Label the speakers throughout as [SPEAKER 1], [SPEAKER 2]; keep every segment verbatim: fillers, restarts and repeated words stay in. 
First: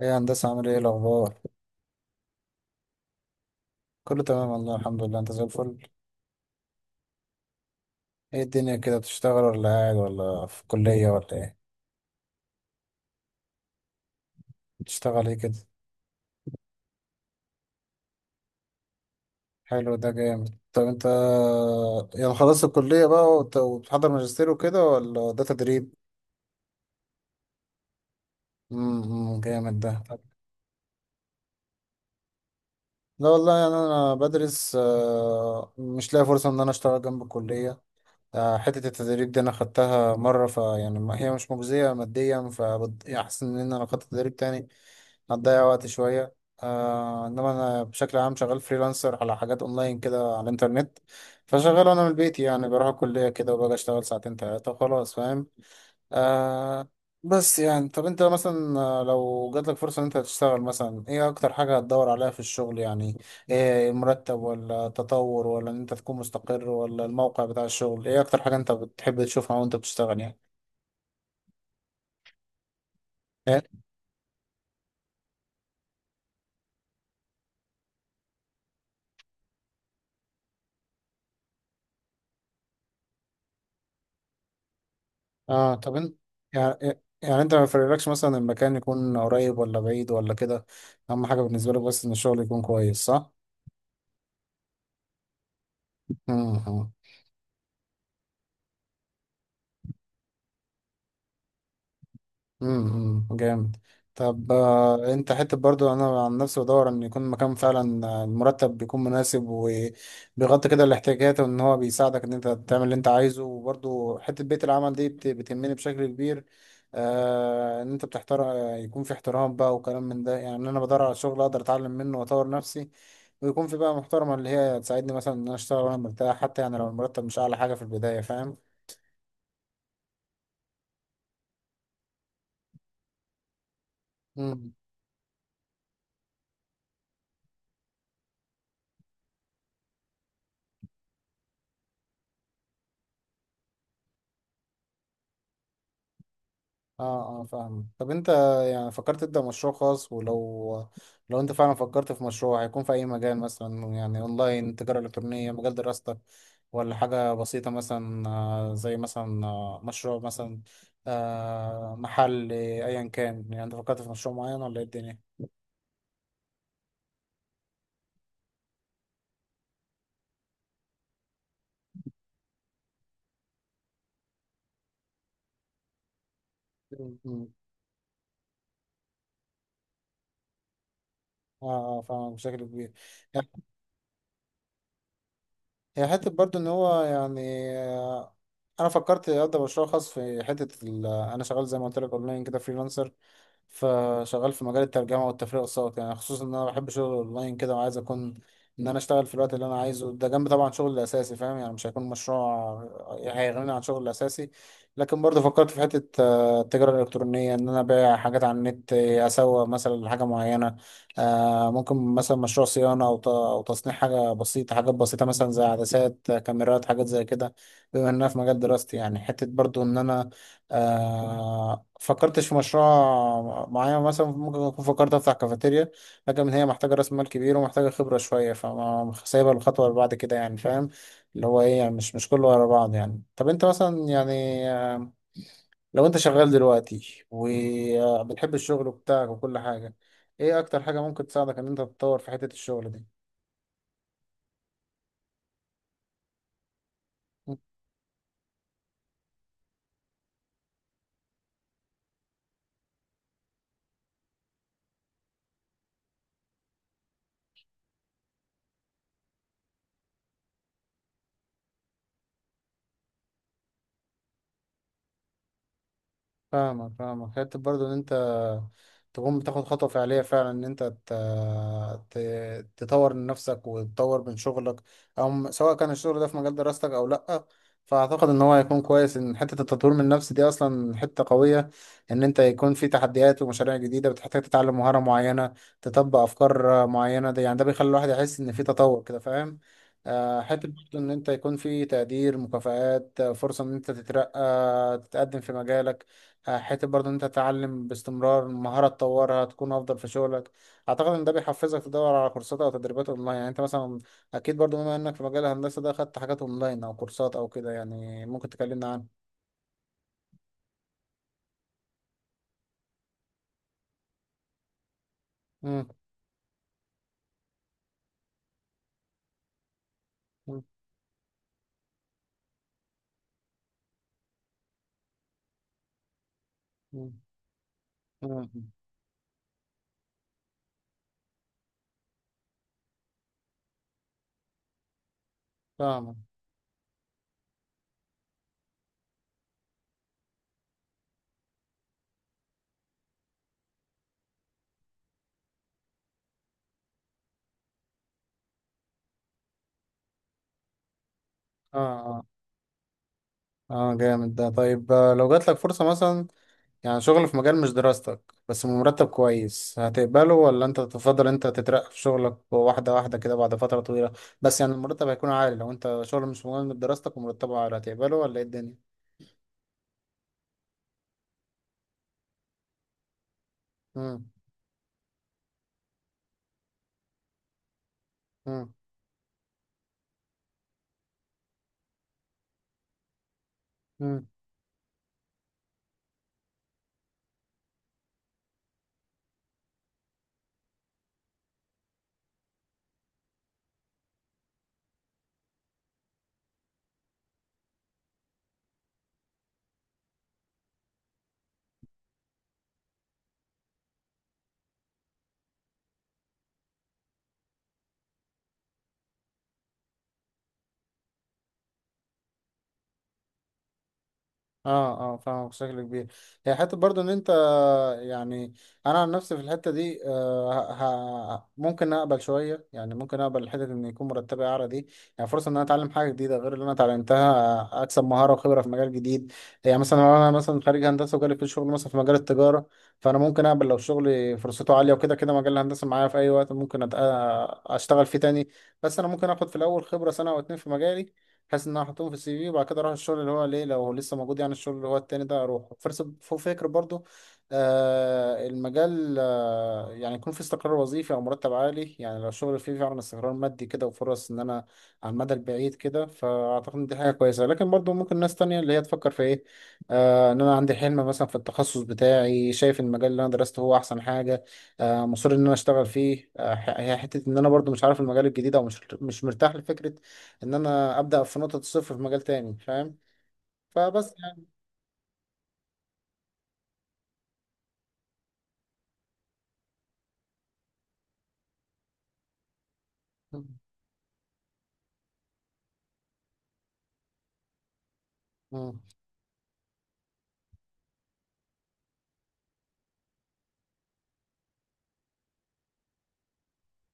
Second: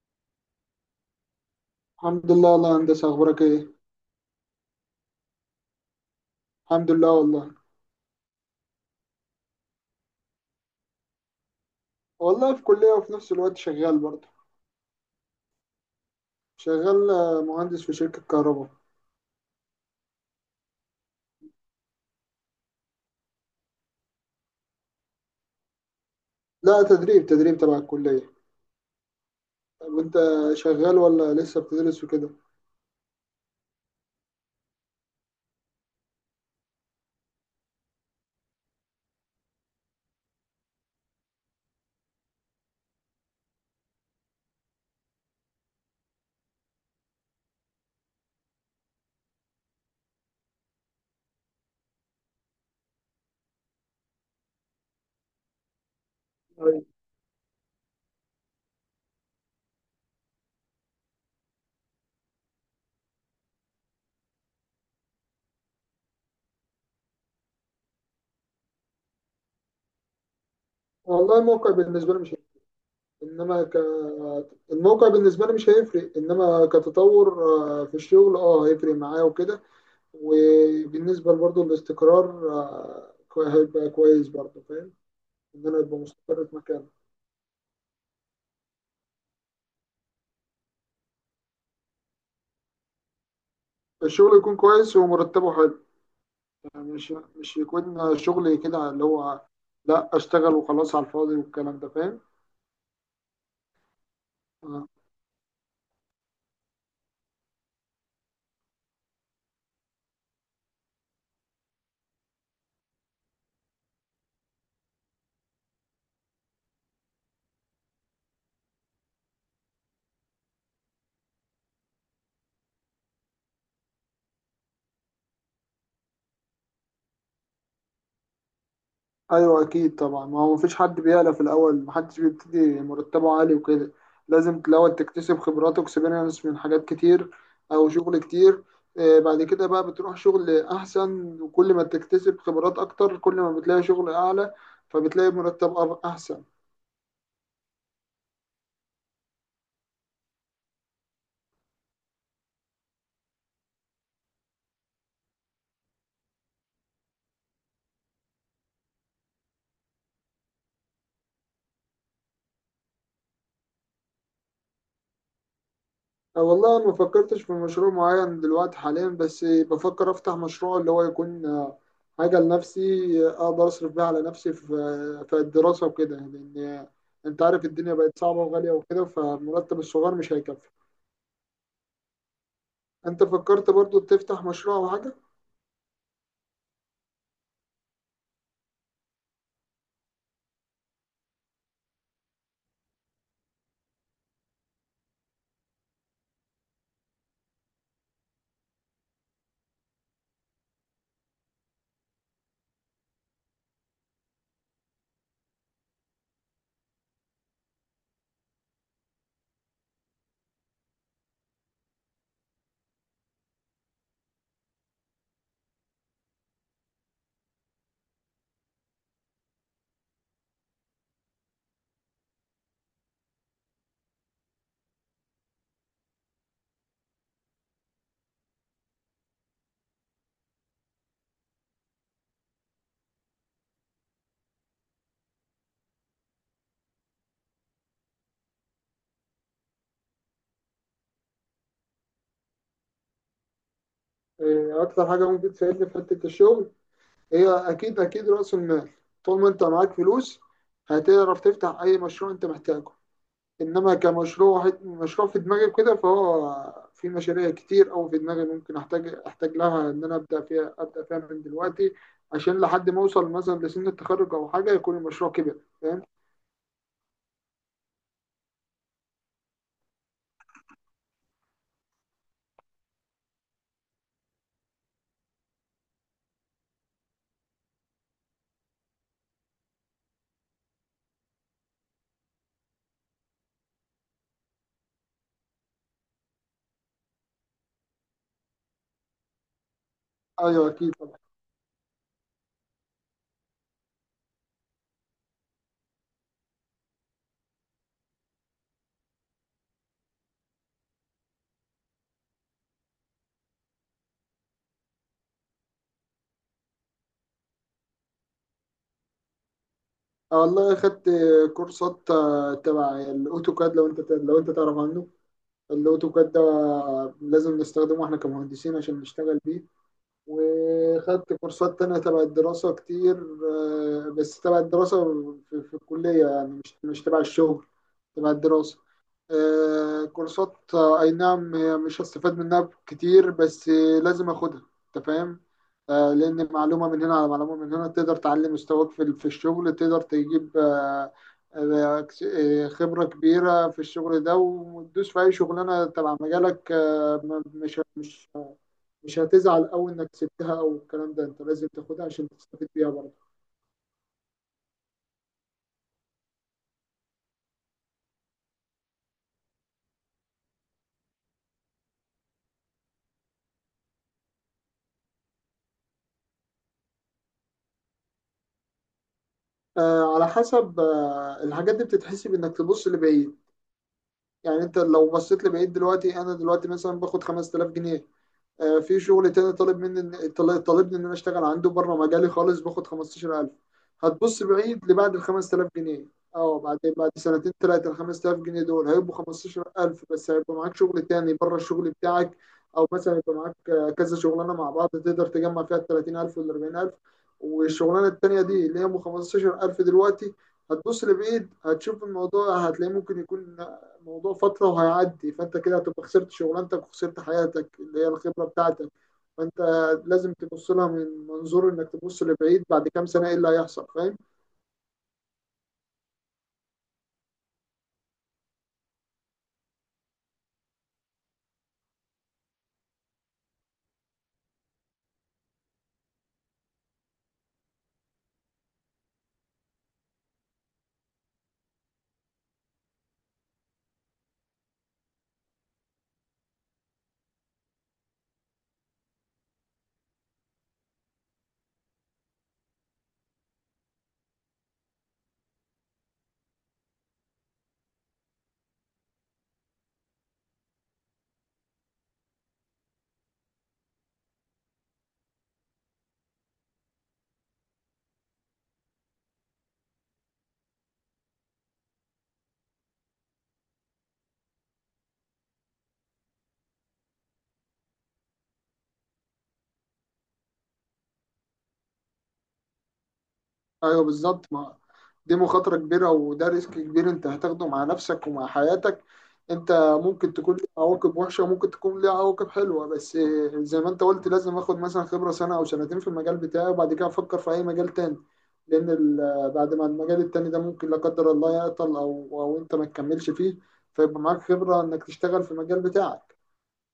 [SPEAKER 1] ايه يا هندسة، عامل ايه الأخبار؟
[SPEAKER 2] الحمد لله والله يا هندسة، أخبارك إيه؟
[SPEAKER 1] كله تمام والله، الحمد لله، انت زي الفل.
[SPEAKER 2] الحمد لله والله.
[SPEAKER 1] ايه الدنيا كده، بتشتغل ولا قاعد ولا في كلية ولا ايه؟
[SPEAKER 2] والله في كلية وفي نفس الوقت شغال برضه.
[SPEAKER 1] بتشتغل ايه كده؟
[SPEAKER 2] شغال آه، مهندس في شركة كهرباء.
[SPEAKER 1] حلو، ده جامد. طب انت يعني خلصت الكلية بقى وت- وبتحضر ماجستير وكده، ولا ده تدريب؟
[SPEAKER 2] لا، تدريب تدريب تبع الكلية.
[SPEAKER 1] امم جامد
[SPEAKER 2] طب
[SPEAKER 1] ده.
[SPEAKER 2] وأنت شغال ولا لسه بتدرس وكده؟
[SPEAKER 1] لا والله، يعني انا بدرس، آه، مش لاقي فرصة ان انا اشتغل جنب الكلية. آه، حتة التدريب دي أنا خدتها مرة، فيعني ما- هي مش مجزية ماديا، فأحسن إن أنا لو خدت تدريب تاني هتضيع وقت شوية. آه إنما أنا بشكل عام شغال فريلانسر على حاجات أونلاين كده، على الإنترنت. فشغال أنا من البيت، يعني بروح الكلية كده وباجي أشتغل ساعتين تلاتة وخلاص، فاهم.
[SPEAKER 2] أيوة.
[SPEAKER 1] آه بس يعني، طب انت مثلا، آه، لو جاتلك فرصة ان انت تشتغل، مثلا ايه اكتر حاجة هتدور عليها في الشغل يعني؟ ايه، المرتب ولا التطور، ولا ان انت تكون مستقر، ولا الموقع بتاع الشغل؟ ايه اكتر حاجة انت بتحب تشوفها وانت بتشتغل يعني؟
[SPEAKER 2] والله الموقع بالنسبة لي مش هيفرق. إنما
[SPEAKER 1] إيه؟
[SPEAKER 2] ك الموقع بالنسبة لي مش هيفرق، إنما كتطور آه، في الشغل أه هيفرق معايا وكده. وبالنسبة برضه الاستقرار آه، كوي- هيبقى كويس برضه، فاهم؟ إن
[SPEAKER 1] اه،
[SPEAKER 2] أنا
[SPEAKER 1] طب
[SPEAKER 2] أبقى
[SPEAKER 1] انت
[SPEAKER 2] مستقر في
[SPEAKER 1] يعني
[SPEAKER 2] مكان.
[SPEAKER 1] إيه، يعني انت ما يفرقلكش مثلا المكان يكون قريب ولا بعيد ولا كده، اهم حاجة بالنسبة لك بس ان الشغل يكون كويس، صح؟
[SPEAKER 2] الشغل يكون كويس ومرتبه حلو،
[SPEAKER 1] مم.
[SPEAKER 2] مش مش يكون شغل كده اللي هو لا، اشتغل وخلاص على الفاضي، والكلام ده فاهم.
[SPEAKER 1] امم جامد. طب،
[SPEAKER 2] آه.
[SPEAKER 1] آه، انت حته برضو انا عن نفسي بدور ان يكون مكان فعلا، آه، المرتب بيكون مناسب وبيغطي كده الاحتياجات، وان هو بيساعدك ان انت تعمل اللي انت عايزه، وبرضو حته بيت العمل دي بت- بتهمني بشكل كبير. آه ان انت بتحترم آه، يكون في احترام بقى، وكلام من ده، يعني انا بدور على شغل اقدر اتعلم منه واطور نفسي، ويكون في بقى محترمه اللي هي تساعدني، مثلا ان انا اشتغل وانا مرتاح، حتى يعني لو المرتب مش اعلى حاجه في البدايه، فاهم.
[SPEAKER 2] ايوه اكيد طبعا، ما هو مفيش حد بيعلى في الاول، محدش بيبتدي مرتبه عالي وكده. لازم الاول تكتسب خبرات واكسبيرينس من حاجات كتير او شغل كتير. آه، بعد كده بقى بتروح شغل احسن، وكل ما تكتسب خبرات اكتر كل ما بتلاقي شغل اعلى، فبتلاقي مرتب أب- احسن.
[SPEAKER 1] اه اه، فاهم. طب انت يعني فكرت تبدأ مشروع خاص؟ ولو لو انت فعلا فكرت في مشروع، هيكون في اي مجال مثلا؟ يعني اونلاين، تجارة الكترونية، مجال دراستك، ولا حاجة بسيطة مثلا، آه، زي مثلا، آه، مشروع مثلا، آه، محل، آه، ايا كان. يعني انت فكرت في مشروع معين ولا ايه الدنيا؟
[SPEAKER 2] أه والله، أنا ما فكرتش في مشروع معين دلوقتي حاليا، بس بفكر أفتح مشروع اللي هو يكون آه، حاجة لنفسي، آه، أقدر أصرف بيها على نفسي في في الدراسة وكده، لأن آه، أنت
[SPEAKER 1] مم.
[SPEAKER 2] عارف الدنيا بقت صعبة وغالية وكده، فالمرتب الصغير مش هيكفي.
[SPEAKER 1] اه اه، فاهم بشكل كبير.
[SPEAKER 2] أنت فكرت برضو تفتح مشروع أو حاجة؟
[SPEAKER 1] هي حتة برضو ان هو يعني، آه، انا فكرت ابدا مشروع خاص في حتة ال- انا شغال زي ما قلت لك اونلاين كده، فريلانسر. فشغال في مجال الترجمة والتفريغ الصوتي، يعني خصوصا ان انا بحب شغل اونلاين كده، وعايز اكون ان انا اشتغل في الوقت اللي انا عايزه ده، جنب طبعا شغل الاساسي، فاهم، يعني مش هيكون مشروع هيغنيني عن شغل الاساسي. لكن برضه فكرت في حتة آه، التجارة الالكترونية، ان انا ابيع حاجات على النت، آه، اسوق مثلا لحاجة معينة، آه، ممكن مثلا مشروع صيانة، أو ت- أو تصنيع حاجة بسيطة، حاجات بسيطة مثلا زي عدسات، آه، كاميرات، حاجات زي كده، بما إنها في مجال دراستي. يعني حتة برضو إن أنا، آه، فكرتش في مشروع معين، مثلا ممكن أكون فكرت أفتح كافيتيريا، لكن هي محتاجة رأس مال كبير، ومحتاجة خبرة شوية، فما سايبها الخطوة اللي بعد كده، يعني فاهم، اللي هو إيه يعني، مش مش كله ورا بعض، يعني. طب أنت مثلا، يعني، آه، لو انت شغال دلوقتي وبتحب الشغل بتاعك وكل حاجة، ايه اكتر حاجة ممكن تساعدك ان انت تتطور في حتة الشغل دي؟
[SPEAKER 2] آه، أكتر حاجة ممكن تساعدني في حتة الشغل هي أكيد أكيد رأس المال. طول ما أنت معاك فلوس هتعرف تفتح أي مشروع أنت محتاجه. انما كمشروع مشروع في دماغي وكده، فهو في مشاريع كتير او في دماغي ممكن احتاج احتاج لها ان انا ابدا فيها ابدا فيها من دلوقتي، عشان لحد ما اوصل مثلا لسن التخرج او حاجه يكون المشروع كبر، فاهم؟
[SPEAKER 1] فاهمك فاهمك، حتة برضو ان انت تقوم بتاخد خطوة فعلية فعلا، ان انت ت... ت... تطور من نفسك وتطور من شغلك، او سواء كان الشغل ده في مجال دراستك او لأ. فاعتقد ان هو هيكون كويس ان حتة التطوير من النفس دي اصلا حتة قوية، ان انت يكون في تحديات ومشاريع جديدة بتحتاج تتعلم مهارة معينة، تطبق افكار معينة، ده يعني ده بيخلي الواحد يحس ان في تطور كده، فاهم. آه، حتة
[SPEAKER 2] ايوه اكيد
[SPEAKER 1] برضو ان
[SPEAKER 2] طبعا.
[SPEAKER 1] انت يكون في تقدير، مكافآت، فرصة ان انت تترقى، تتقدم في مجالك. آه، حته برضه إن انت تتعلم باستمرار مهاره تطورها تكون افضل في شغلك. اعتقد ان ده بيحفزك تدور على كورسات او تدريبات اونلاين. يعني انت مثلا، اكيد برضه بما انك في مجال الهندسه ده، خدت حاجات اونلاين او كورسات او كده، يعني ممكن تكلمنا عنها.
[SPEAKER 2] آه والله اخدت كورسات آه، تبع الاوتوكاد، لو انت لو انت تعرف عنه.
[SPEAKER 1] مم،
[SPEAKER 2] الاوتوكاد ده لازم نستخدمه احنا كمهندسين عشان نشتغل بيه.
[SPEAKER 1] مم،
[SPEAKER 2] وخدت كورسات تانية تبع الدراسة كتير. آه، بس تبع الدراسة، في, في الكلية، يعني مش مش
[SPEAKER 1] مم،
[SPEAKER 2] تبع الشغل، تبع
[SPEAKER 1] مم.
[SPEAKER 2] الدراسة. آه، كورسات، آه، أي نعم هي مش هستفاد منها كتير، بس آه، لازم أخدها، أنت فاهم. آه،
[SPEAKER 1] فاهمك.
[SPEAKER 2] لأن معلومة من هنا على معلومة من هنا تقدر تعلي مستواك في ال- في الشغل، تقدر تجيب آه، آه، آه، خبرة كبيرة في الشغل ده، وتدوس في أي شغلانة تبع مجالك. آه، مش مش مش هتزعل قوي انك سبتها او الكلام ده، انت لازم
[SPEAKER 1] اه
[SPEAKER 2] تاخدها
[SPEAKER 1] اه
[SPEAKER 2] عشان تستفيد بيها برضه.
[SPEAKER 1] اه، جامد ده. طيب آه، لو جات لك فرصه مثلا، يعني شغل في مجال مش دراستك بس بمرتب كويس، هتقبله؟ ولا انت تفضل انت تترقى في شغلك، واحدة واحدة كده بعد فترة طويلة، بس يعني المرتب هيكون عالي؟ لو انت شغل مش مهم بدراستك ومرتبه عالي، هتقبله ولا ايه الدنيا؟
[SPEAKER 2] آه على حسب، آه الحاجات دي بتتحسب انك تبص لبعيد.
[SPEAKER 1] مم.
[SPEAKER 2] يعني انت لو بصيت لبعيد دلوقتي، انا دلوقتي مثلا باخد خمستلاف جنيه،
[SPEAKER 1] مم.
[SPEAKER 2] آه، في شغل تاني طالب مني طال- طالبني ان انا اشتغل عنده بره مجالي خالص باخد خمسة عشر ألف.
[SPEAKER 1] مم.
[SPEAKER 2] هتبص بعيد لبعد ال خمسة آلاف جنيه، اه بعد بعد سنتين ثلاثه ال خمسة آلاف جنيه دول هيبقوا خمسة عشر ألف، بس هيبقى معاك شغل تاني بره الشغل بتاعك، او مثلا يبقى معاك آه، كذا شغلانه مع بعض تقدر تجمع فيها ال ثلاثين ألف وال اربعين ألف، والشغلانه التانيه دي اللي هي ب خمسة عشر ألف دلوقتي هتبص لبعيد هتشوف الموضوع هتلاقيه ممكن يكون موضوع فترة وهيعدي، فأنت كده هتبقى خسرت شغلانتك وخسرت حياتك اللي هي الخبرة بتاعتك. فأنت لازم تبص لها من منظور إنك تبص لبعيد، بعد كام سنة إيه اللي هيحصل، فاهم؟
[SPEAKER 1] اه اه، فاهمك بشكل كبير. هي حته برضو ان انت يعني، انا عن نفسي في الحته دي، آه ه... ه- ممكن اقبل شويه، يعني ممكن اقبل الحته ان يكون مرتبي اعلى دي، يعني فرصه ان انا اتعلم حاجه جديده غير اللي انا اتعلمتها، اكسب مهاره وخبره في مجال جديد. يعني مثلا لو انا مثلا خريج هندسه وجالي في شغل مثلا في مجال التجاره، فانا ممكن اقبل لو شغلي فرصته عاليه، وكده كده مجال الهندسه معايا في اي وقت، ممكن أت... آه، اشتغل فيه تاني. بس انا ممكن اخد في الاول خبره سنه او اتنين في مجالي، بحيث ان انا احطهم في السي في، وبعد كده اروح الشغل اللي هو ليه، لو هو لسه موجود، يعني الشغل اللي هو التاني ده، اروح فرص فوق فكر برضو. آه المجال، آه يعني يكون في استقرار وظيفي او مرتب عالي، يعني لو الشغل فيه فعلا استقرار مادي كده، وفرص ان انا على المدى البعيد كده، فاعتقد ان دي حاجه كويسه. لكن برضو ممكن ناس تانية اللي هي تفكر في ايه، آه ان انا عندي حلم مثلا في التخصص بتاعي، شايف المجال اللي انا درسته هو احسن حاجه، آه مصر ان انا اشتغل فيه، آه ح- هي حته ان انا برضو مش عارف المجال الجديد، او مش مش مرتاح لفكره ان انا ابدا في نقطه الصفر في مجال تاني، فاهم.
[SPEAKER 2] ايوه
[SPEAKER 1] فبس يعني.
[SPEAKER 2] بالظبط، ما دي مخاطره كبيره، وده ريسك كبير انت هتاخده مع نفسك ومع حياتك. انت ممكن تكون ليه عواقب وحشه وممكن تكون ليه عواقب حلوه، بس زي ما انت قلت لازم اخد مثلا خبره سنه او سنتين في المجال بتاعي، وبعد كده افكر في اي مجال تاني،
[SPEAKER 1] مم.
[SPEAKER 2] لان ال- بعد ما المجال التاني ده ممكن لا قدر الله يعطل او او انت ما تكملش فيه، فيبقى معاك خبره انك تشتغل في المجال بتاعك.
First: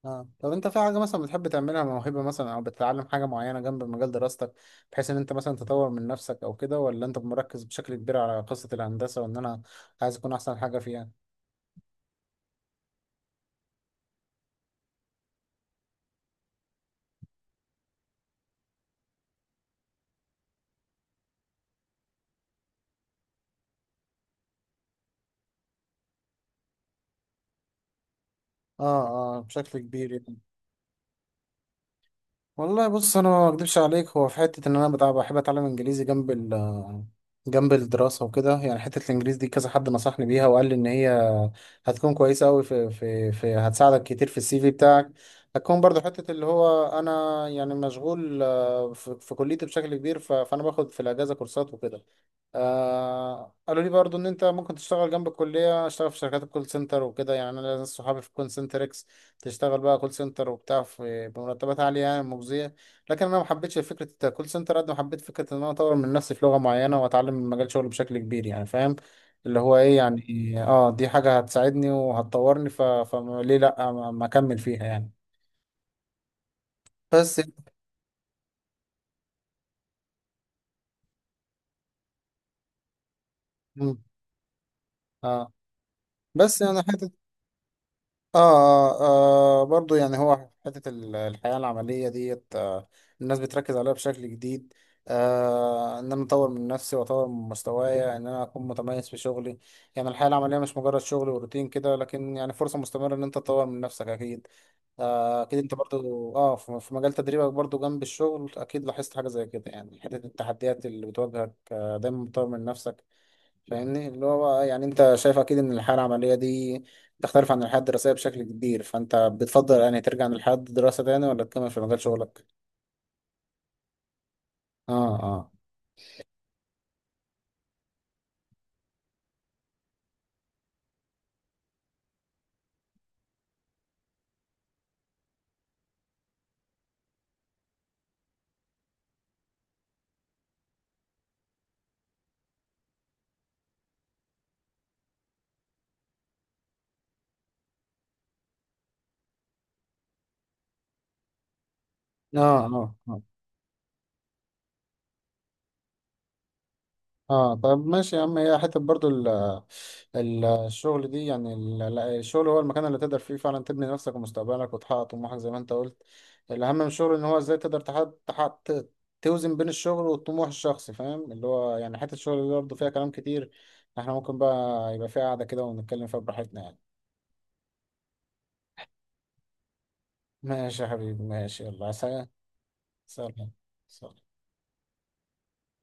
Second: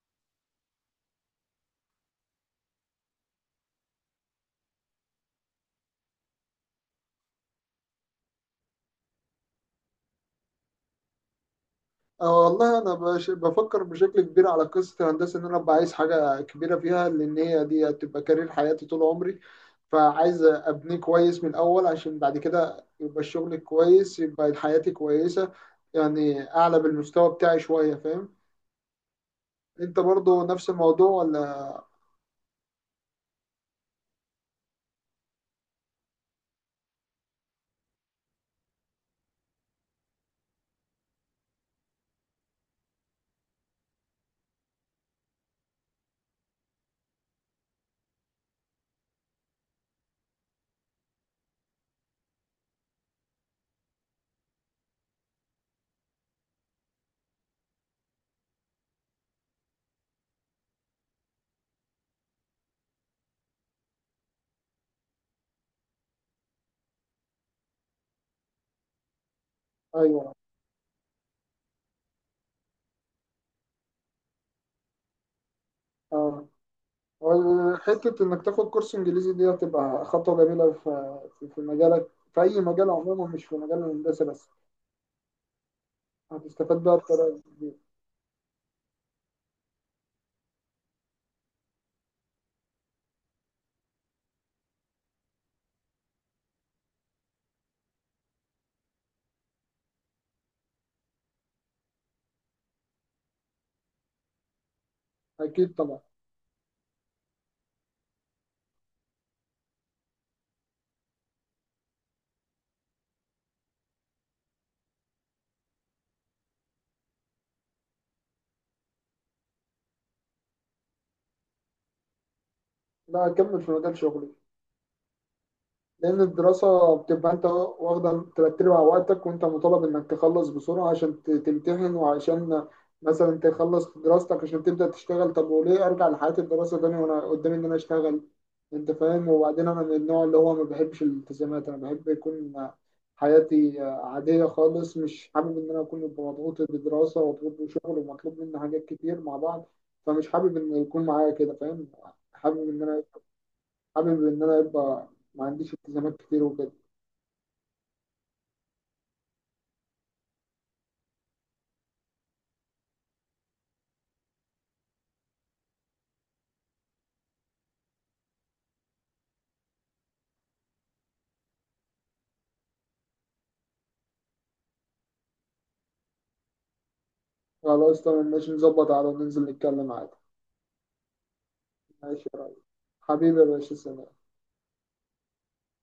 [SPEAKER 1] آه. طب انت في حاجه مثلا بتحب تعملها، موهبه مثلا، او بتتعلم حاجه معينه جنب مجال دراستك، بحيث ان انت مثلا تطور من نفسك او كده، ولا انت مركز بشكل كبير على قصه الهندسه، وان انا عايز اكون احسن حاجه فيها؟
[SPEAKER 2] اه والله، انا بش- بفكر بشكل كبير على قصه الهندسه، ان انا ابقى عايز حاجه كبيره فيها، لان هي دي هتبقى كارير حياتي طول عمري، فعايز ابنيه كويس من الاول عشان بعد كده يبقى الشغل كويس، يبقى حياتي كويسه، يعني اعلى بالمستوى بتاعي شويه، فاهم؟
[SPEAKER 1] اه اه، بشكل
[SPEAKER 2] انت
[SPEAKER 1] كبير.
[SPEAKER 2] برضو نفس الموضوع ولا؟
[SPEAKER 1] والله بص، انا ما اكدبش عليك، هو في حته ان انا بتاع بحب اتعلم انجليزي جنب ال جنب الدراسه وكده. يعني حته الانجليزي دي كذا حد نصحني بيها، وقال لي ان هي هتكون كويسه قوي في، في في هتساعدك كتير في السي في بتاعك. هتكون برضو حته اللي هو انا يعني مشغول، آه، في, في كليتي بشكل كبير، ف- فانا باخد في الاجازه كورسات وكده. آه قالوا لي برضو ان انت ممكن تشتغل جنب الكليه، اشتغل في شركات الكول سنتر وكده. يعني انا ناس صحابي في كول سنتر اكس، تشتغل بقى كول سنتر وبتاع، في بمرتبات عاليه يعني مجزيه. لكن انا ما حبيتش فكره الكول سنتر، قد ما حبيت فكره ان انا اطور من نفسي في لغه معينه، واتعلم من مجال شغلي بشكل كبير، يعني فاهم، اللي هو ايه
[SPEAKER 2] ايوه
[SPEAKER 1] يعني، اه دي حاجه هتساعدني وهتطورني، ف... فليه لا ما ما اكمل فيها، يعني.
[SPEAKER 2] اه.
[SPEAKER 1] بس يعني،
[SPEAKER 2] وال- حته انك تاخد كورس انجليزي دي هتبقى خطوه جميله في في في مجالك، في اي مجال عموما، مش في مجال
[SPEAKER 1] مم.
[SPEAKER 2] الهندسه بس،
[SPEAKER 1] اه بس يعني
[SPEAKER 2] هتستفاد بقى
[SPEAKER 1] حته،
[SPEAKER 2] بطريقه كبيره.
[SPEAKER 1] آه, آه برضو يعني، هو في حتة ال- الحياة العملية ديت، آه الناس بتركز عليها بشكل جديد، آه إن أنا أطور من نفسي وأطور من مستوايا، إن أنا أكون متميز في شغلي. يعني الحياة العملية مش مجرد شغل وروتين كده، لكن يعني فرصة مستمرة إن أنت تطور من نفسك، أكيد. آه أكيد أنت
[SPEAKER 2] اكيد طبعا.
[SPEAKER 1] برضو، آه في في مجال تدريبك برضو، جنب الشغل، أكيد لاحظت حاجة زي كده. يعني حتة التحديات اللي بتواجهك آه دايما بتطور من نفسك. فاهمني، اللي هو بقى يعني انت شايف اكيد ان الحياه العمليه دي تختلف عن الحياه الدراسيه بشكل كبير. فانت بتفضل يعني ترجع للحياه الدراسه تاني، ولا تكمل في مجال شغلك؟
[SPEAKER 2] لا، أكمل في مجال شغلي،
[SPEAKER 1] اه اه
[SPEAKER 2] لأن الدراسة بتبقى أنت واخدة ترتب على وقتك، وأنت مطالب إنك تخلص بسرعة عشان ت- تمتحن، وعشان مثلا تخلص دراستك عشان تبدأ تشتغل. طب وليه أرجع لحياة الدراسة تاني وأنا قدامي إن أنا أشتغل؟ أنت فاهم. وبعدين أنا من النوع اللي هو ما بحبش الالتزامات، أنا بحب يكون حياتي عادية خالص، مش حابب إن أنا أكون مضغوط بدراسة ومضغوط بشغل ومطلوب مني حاجات كتير مع بعض، فمش حابب إن يكون معايا كده، فاهم.
[SPEAKER 1] اه
[SPEAKER 2] حابب إن أنا
[SPEAKER 1] اه
[SPEAKER 2] حابب إن أنا يبقى ما عنديش التزامات كتير وكده.
[SPEAKER 1] اه، طب ماشي يا عم. هي حته برضو ال ال الشغل دي، يعني ال- ال- الشغل هو المكان اللي تقدر فيه فعلا تبني نفسك ومستقبلك، وتحقق طموحك، زي ما انت قلت. الاهم من الشغل ان هو ازاي تقدر تحقق تحقق ت- توزن بين الشغل والطموح الشخصي، فاهم، اللي هو يعني حته الشغل دي برضه فيها كلام كتير. احنا ممكن بقى يبقى فيها قعده كده، ونتكلم فيها براحتنا، يعني.
[SPEAKER 2] خلاص تمام ماشي، نظبط على وننزل نتكلم عادي.
[SPEAKER 1] ماشي يا حبيبي، ماشي، يلا سلام.
[SPEAKER 2] ماشي يا ريس، حبيبي يا
[SPEAKER 1] سلام.
[SPEAKER 2] باشا، سلام.
[SPEAKER 1] سلام.